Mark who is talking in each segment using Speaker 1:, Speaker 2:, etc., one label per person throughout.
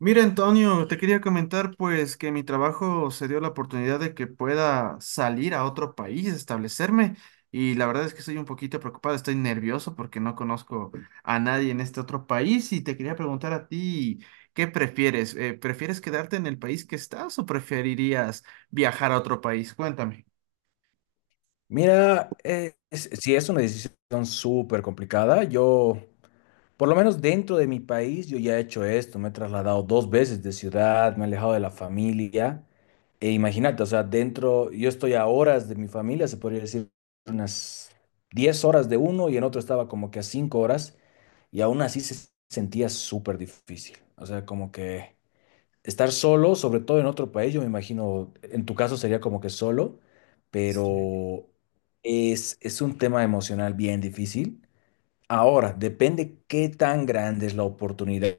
Speaker 1: Mira, Antonio, te quería comentar pues que mi trabajo se dio la oportunidad de que pueda salir a otro país, establecerme, y la verdad es que estoy un poquito preocupado, estoy nervioso porque no conozco a nadie en este otro país y te quería preguntar a ti, ¿qué prefieres? ¿prefieres quedarte en el país que estás o preferirías viajar a otro país? Cuéntame.
Speaker 2: Mira, si es una decisión súper complicada, yo, por lo menos dentro de mi país, yo ya he hecho esto, me he trasladado dos veces de ciudad, me he alejado de la familia. E imagínate, o sea, dentro, yo estoy a horas de mi familia, se podría decir unas 10 horas de uno y en otro estaba como que a 5 horas y aún así se sentía súper difícil. O sea, como que estar solo, sobre todo en otro país, yo me imagino, en tu caso sería como que solo,
Speaker 1: Sí.
Speaker 2: pero es un tema emocional bien difícil. Ahora, depende qué tan grande es la oportunidad,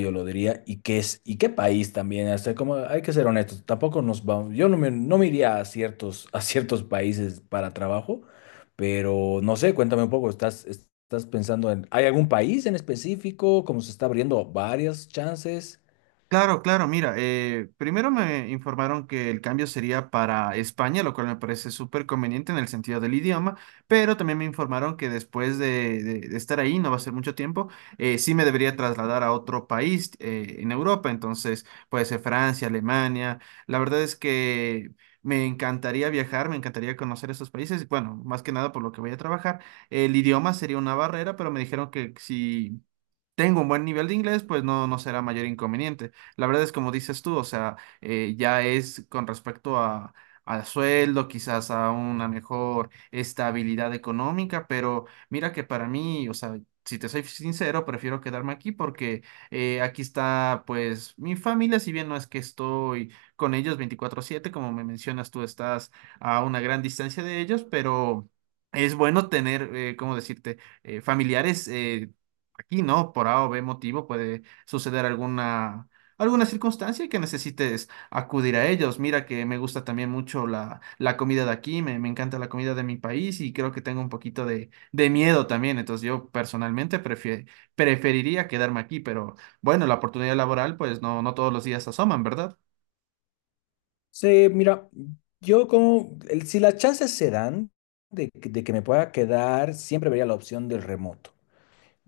Speaker 2: yo lo diría, y qué es, y qué país también. Hasta como hay que ser honestos, tampoco nos vamos, yo no me, no me iría a ciertos países para trabajo, pero no sé, cuéntame un poco, ¿estás pensando en, ¿hay algún país en específico? Como se está abriendo varias chances.
Speaker 1: Claro, claro, mira, primero me informaron que el cambio sería para España, lo cual me parece súper conveniente en el sentido del idioma, pero también me informaron que después de, de estar ahí, no va a ser mucho tiempo, sí me debería trasladar a otro país en Europa, entonces puede ser Francia, Alemania, la verdad es que me encantaría viajar, me encantaría conocer esos países, bueno, más que nada por lo que voy a trabajar, el idioma sería una barrera, pero me dijeron que si tengo un buen nivel de inglés, pues no, no será mayor inconveniente. La verdad es como dices tú, o sea, ya es con respecto a, al sueldo, quizás a una mejor estabilidad económica, pero mira que para mí, o sea, si te soy sincero, prefiero quedarme aquí porque aquí está pues mi familia, si bien no es que estoy con ellos veinticuatro siete como me mencionas tú, estás a una gran distancia de ellos, pero es bueno tener, ¿cómo decirte? Familiares. Aquí no, por A o B motivo puede suceder alguna circunstancia que necesites acudir a ellos. Mira que me gusta también mucho la comida de aquí, me encanta la comida de mi país y creo que tengo un poquito de miedo también. Entonces yo personalmente preferiría quedarme aquí, pero bueno, la oportunidad laboral pues no, no todos los días asoman, ¿verdad?
Speaker 2: Sí, mira, si las chances se dan que de que me pueda quedar, siempre vería la opción del remoto.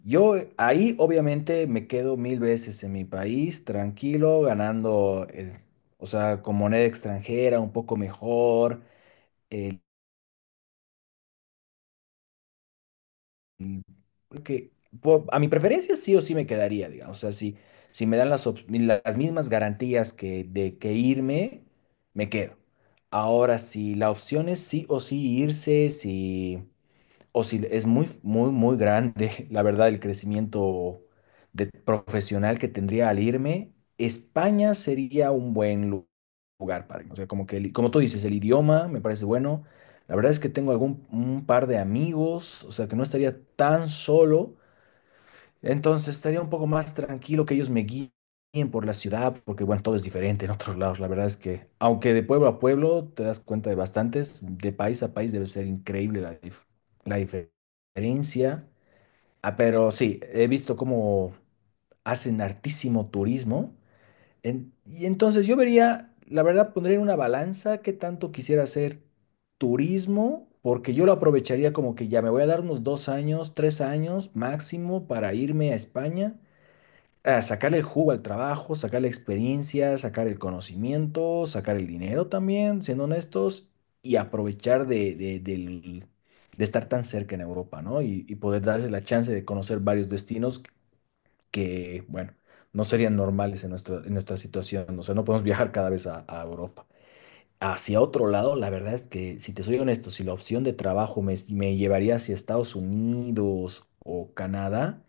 Speaker 2: Yo ahí obviamente me quedo mil veces en mi país, tranquilo, ganando, o sea, con moneda extranjera, un poco mejor. Mm, creo que a mi preferencia sí o sí me quedaría, digamos. O sea, si, si me dan las mismas garantías que de que irme, me quedo. Ahora, si la opción es sí o sí irse, si. O si es muy, muy, muy grande, la verdad, el crecimiento de profesional que tendría al irme. España sería un buen lugar para mí. O sea, como que, como tú dices, el idioma me parece bueno. La verdad es que tengo algún un par de amigos, o sea, que no estaría tan solo. Entonces estaría un poco más tranquilo que ellos me guíen por la ciudad, porque bueno, todo es diferente en otros lados. La verdad es que, aunque de pueblo a pueblo te das cuenta de bastantes, de país a país debe ser increíble la diferencia. Ah, pero sí, he visto cómo hacen hartísimo turismo. Y entonces yo vería, la verdad, pondría en una balanza qué tanto quisiera hacer turismo, porque yo lo aprovecharía como que ya me voy a dar unos 2 años, 3 años máximo para irme a España a sacarle el jugo al trabajo, sacar la experiencia, sacar el conocimiento, sacar el dinero también, siendo honestos, y aprovechar de estar tan cerca en Europa, ¿no? Y poder darse la chance de conocer varios destinos que, bueno, no serían normales en nuestra situación. O sea, no podemos viajar cada vez a Europa. Hacia otro lado, la verdad es que, si te soy honesto, si la opción de trabajo me llevaría hacia Estados Unidos o Canadá,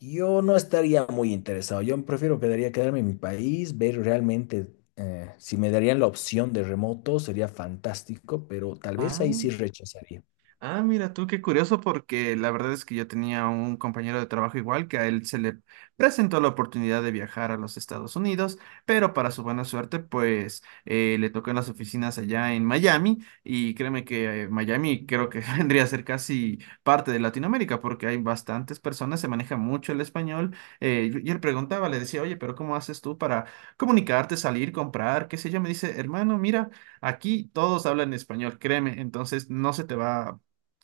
Speaker 2: yo no estaría muy interesado. Yo prefiero quedaría quedarme en mi país, ver realmente si me darían la opción de remoto, sería fantástico, pero tal vez
Speaker 1: Ah.
Speaker 2: ahí sí rechazaría.
Speaker 1: Ah, mira tú, qué curioso, porque la verdad es que yo tenía un compañero de trabajo igual que a él se le presentó la oportunidad de viajar a los Estados Unidos, pero para su buena suerte, pues le tocó en las oficinas allá en Miami y créeme que Miami creo que vendría a ser casi parte de Latinoamérica porque hay bastantes personas, se maneja mucho el español, y él preguntaba, le decía, oye, pero ¿cómo haces tú para comunicarte, salir, comprar, qué sé yo? Me dice, hermano, mira. Aquí todos hablan español, créeme, entonces no se te va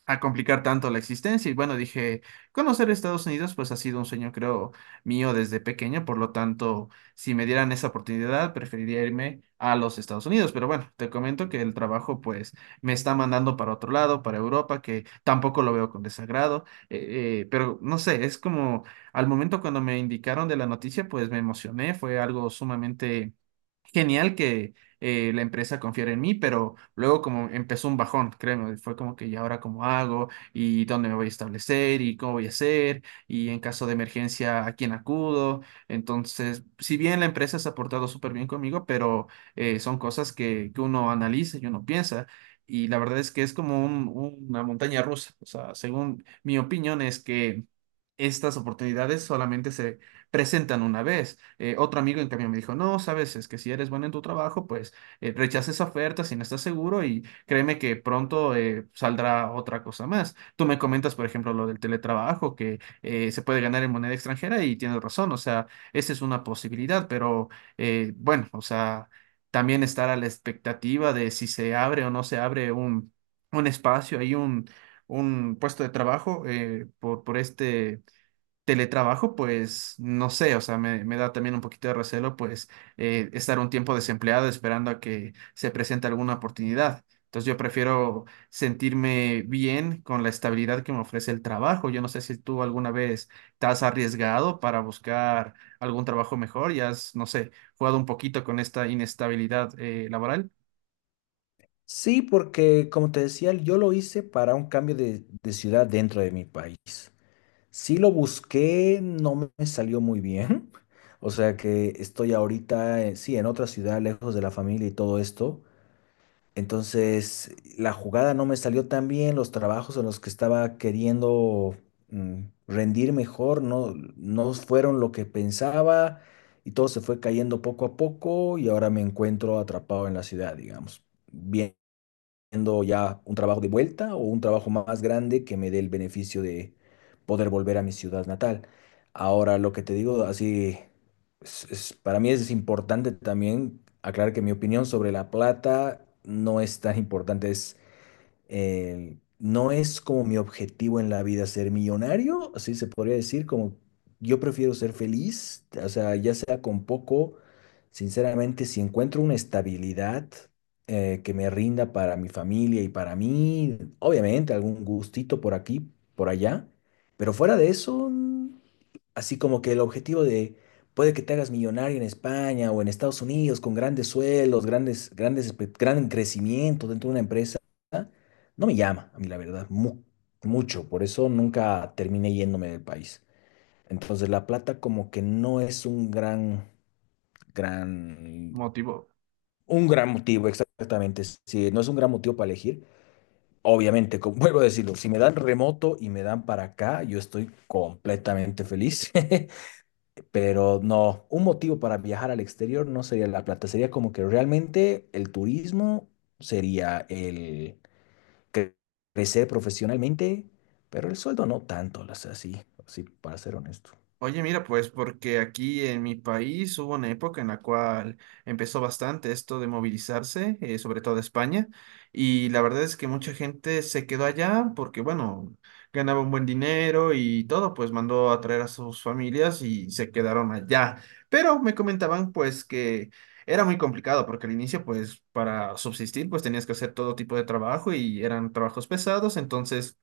Speaker 1: a complicar tanto la existencia. Y bueno, dije, conocer Estados Unidos pues ha sido un sueño, creo, mío desde pequeño, por lo tanto, si me dieran esa oportunidad, preferiría irme a los Estados Unidos. Pero bueno, te comento que el trabajo pues me está mandando para otro lado, para Europa, que tampoco lo veo con desagrado, pero no sé, es como al momento cuando me indicaron de la noticia, pues me emocioné, fue algo sumamente genial que la empresa confiara en mí, pero luego como empezó un bajón, créeme, fue como que ¿y ahora cómo hago? ¿Y dónde me voy a establecer? ¿Y cómo voy a hacer? ¿Y en caso de emergencia a quién acudo? Entonces, si bien la empresa se ha portado súper bien conmigo, pero son cosas que uno analiza y uno piensa. Y la verdad es que es como una montaña rusa. O sea, según mi opinión es que estas oportunidades solamente se presentan una vez. Otro amigo en cambio me dijo, no, sabes, es que si eres bueno en tu trabajo, pues rechaza esa oferta si no estás seguro y créeme que pronto saldrá otra cosa más. Tú me comentas, por ejemplo, lo del teletrabajo, que se puede ganar en moneda extranjera y tienes razón, o sea, esa es una posibilidad, pero bueno, o sea, también estar a la expectativa de si se abre o no se abre un espacio, hay un puesto de trabajo por este, teletrabajo, pues no sé, o sea, me da también un poquito de recelo, pues estar un tiempo desempleado esperando a que se presente alguna oportunidad. Entonces yo prefiero sentirme bien con la estabilidad que me ofrece el trabajo. Yo no sé si tú alguna vez te has arriesgado para buscar algún trabajo mejor y has, no sé, jugado un poquito con esta inestabilidad laboral,
Speaker 2: Sí, porque como te decía, yo lo hice para un cambio de ciudad dentro de mi país. Sí lo busqué, no me salió muy bien. O sea que estoy ahorita, sí, en otra ciudad, lejos de la familia y todo esto. Entonces, la jugada no me salió tan bien, los trabajos en los que estaba queriendo mm, rendir mejor no fueron lo que pensaba y todo se fue cayendo poco a poco y ahora me encuentro atrapado en la ciudad, digamos. Bien, haciendo ya un trabajo de vuelta o un trabajo más grande que me dé el beneficio de poder volver a mi ciudad natal. Ahora, lo que te digo, así, para mí es importante también aclarar que mi opinión sobre La Plata no es tan importante, es no es como mi objetivo en la vida ser millonario, así se podría decir, como yo prefiero ser feliz, o sea, ya sea con poco, sinceramente, si encuentro una estabilidad que me rinda para mi familia y para mí, obviamente algún gustito por aquí, por allá, pero fuera de eso, mm, así como que el objetivo de puede que te hagas millonario en España o en Estados Unidos con grandes sueldos grandes, grandes, gran crecimiento dentro de una empresa, no me llama a mí la verdad, mucho, por eso nunca terminé yéndome del país. Entonces la plata como que no es un gran, gran,
Speaker 1: motivo,
Speaker 2: un gran motivo, exactamente, sí, no es un gran motivo para elegir. Obviamente, como vuelvo a decirlo, si me dan remoto y me dan para acá, yo estoy completamente feliz. Pero no, un motivo para viajar al exterior no sería La Plata, sería como que realmente el turismo sería el cre- crecer profesionalmente, pero el sueldo no tanto, o sea, sí, sí, para ser honesto.
Speaker 1: oye, mira, pues porque aquí en mi país hubo una época en la cual empezó bastante esto de movilizarse, sobre todo España, y la verdad es que mucha gente se quedó allá porque, bueno, ganaba un buen dinero y todo, pues mandó a traer a sus familias y se quedaron allá. Pero me comentaban pues que era muy complicado porque al inicio pues para subsistir pues tenías que hacer todo tipo de trabajo y eran trabajos pesados, entonces...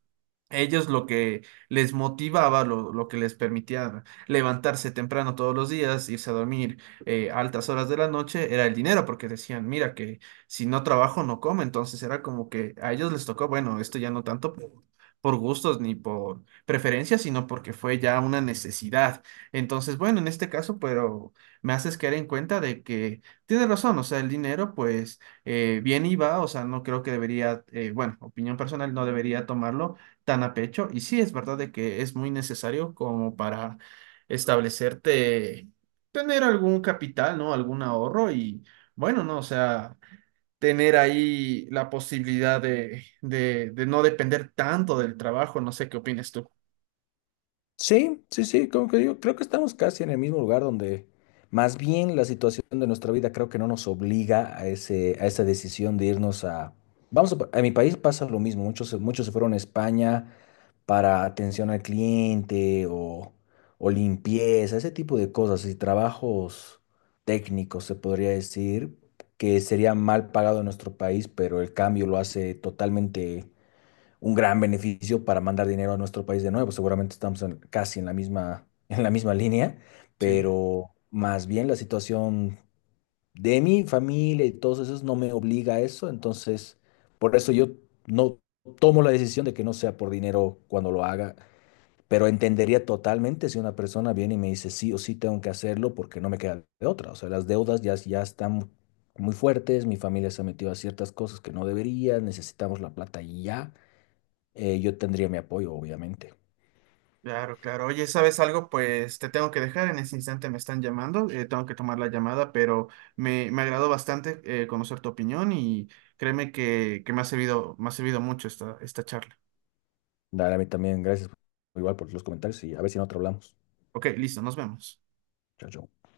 Speaker 1: Ellos lo que les motivaba, lo que les permitía levantarse temprano todos los días, irse a dormir a altas horas de la noche, era el dinero, porque decían, mira, que si no trabajo no como, entonces era como que a ellos les tocó, bueno, esto ya no tanto por gustos ni por preferencias, sino porque fue ya una necesidad. Entonces, bueno, en este caso, pero me haces caer en cuenta de que tienes razón, o sea, el dinero pues viene y va, o sea, no creo que debería, bueno, opinión personal, no debería tomarlo tan a pecho. Y sí, es verdad de que es muy necesario como para establecerte, tener algún capital, ¿no? Algún ahorro y bueno, ¿no? O sea, tener ahí la posibilidad de no depender tanto del trabajo. No sé qué opinas tú.
Speaker 2: Sí, sí, sí, como que digo, creo que estamos casi en el mismo lugar donde más bien la situación de nuestra vida creo que no nos obliga a ese, a esa decisión de irnos a... Vamos a, a mi país pasa lo mismo, muchos, muchos se fueron a España para atención al cliente o limpieza, ese tipo de cosas y trabajos técnicos, se podría decir, que sería mal pagado en nuestro país, pero el cambio lo hace totalmente un gran beneficio para mandar dinero a nuestro país de nuevo. Seguramente estamos casi en la misma, en la misma línea,
Speaker 1: Sí,
Speaker 2: pero más bien la situación de mi familia y todos esos no me obliga a eso, entonces por eso yo no tomo la decisión de que no sea por dinero cuando lo haga. Pero entendería totalmente si una persona viene y me dice sí o sí tengo que hacerlo porque no me queda de otra. O sea, las deudas ya, ya están muy fuertes, mi familia se ha metido a ciertas cosas que no debería, necesitamos la plata y ya. Yo tendría mi apoyo, obviamente.
Speaker 1: claro, claro. Oye, ¿sabes algo? Pues te tengo que dejar. En ese instante me están llamando. Tengo que tomar la llamada, pero me agradó bastante conocer tu opinión y créeme que me ha servido mucho esta, esta charla.
Speaker 2: Dale, a mí también, gracias igual por los comentarios y a ver si en otro hablamos.
Speaker 1: Ok, listo, nos vemos.
Speaker 2: Chao, chao.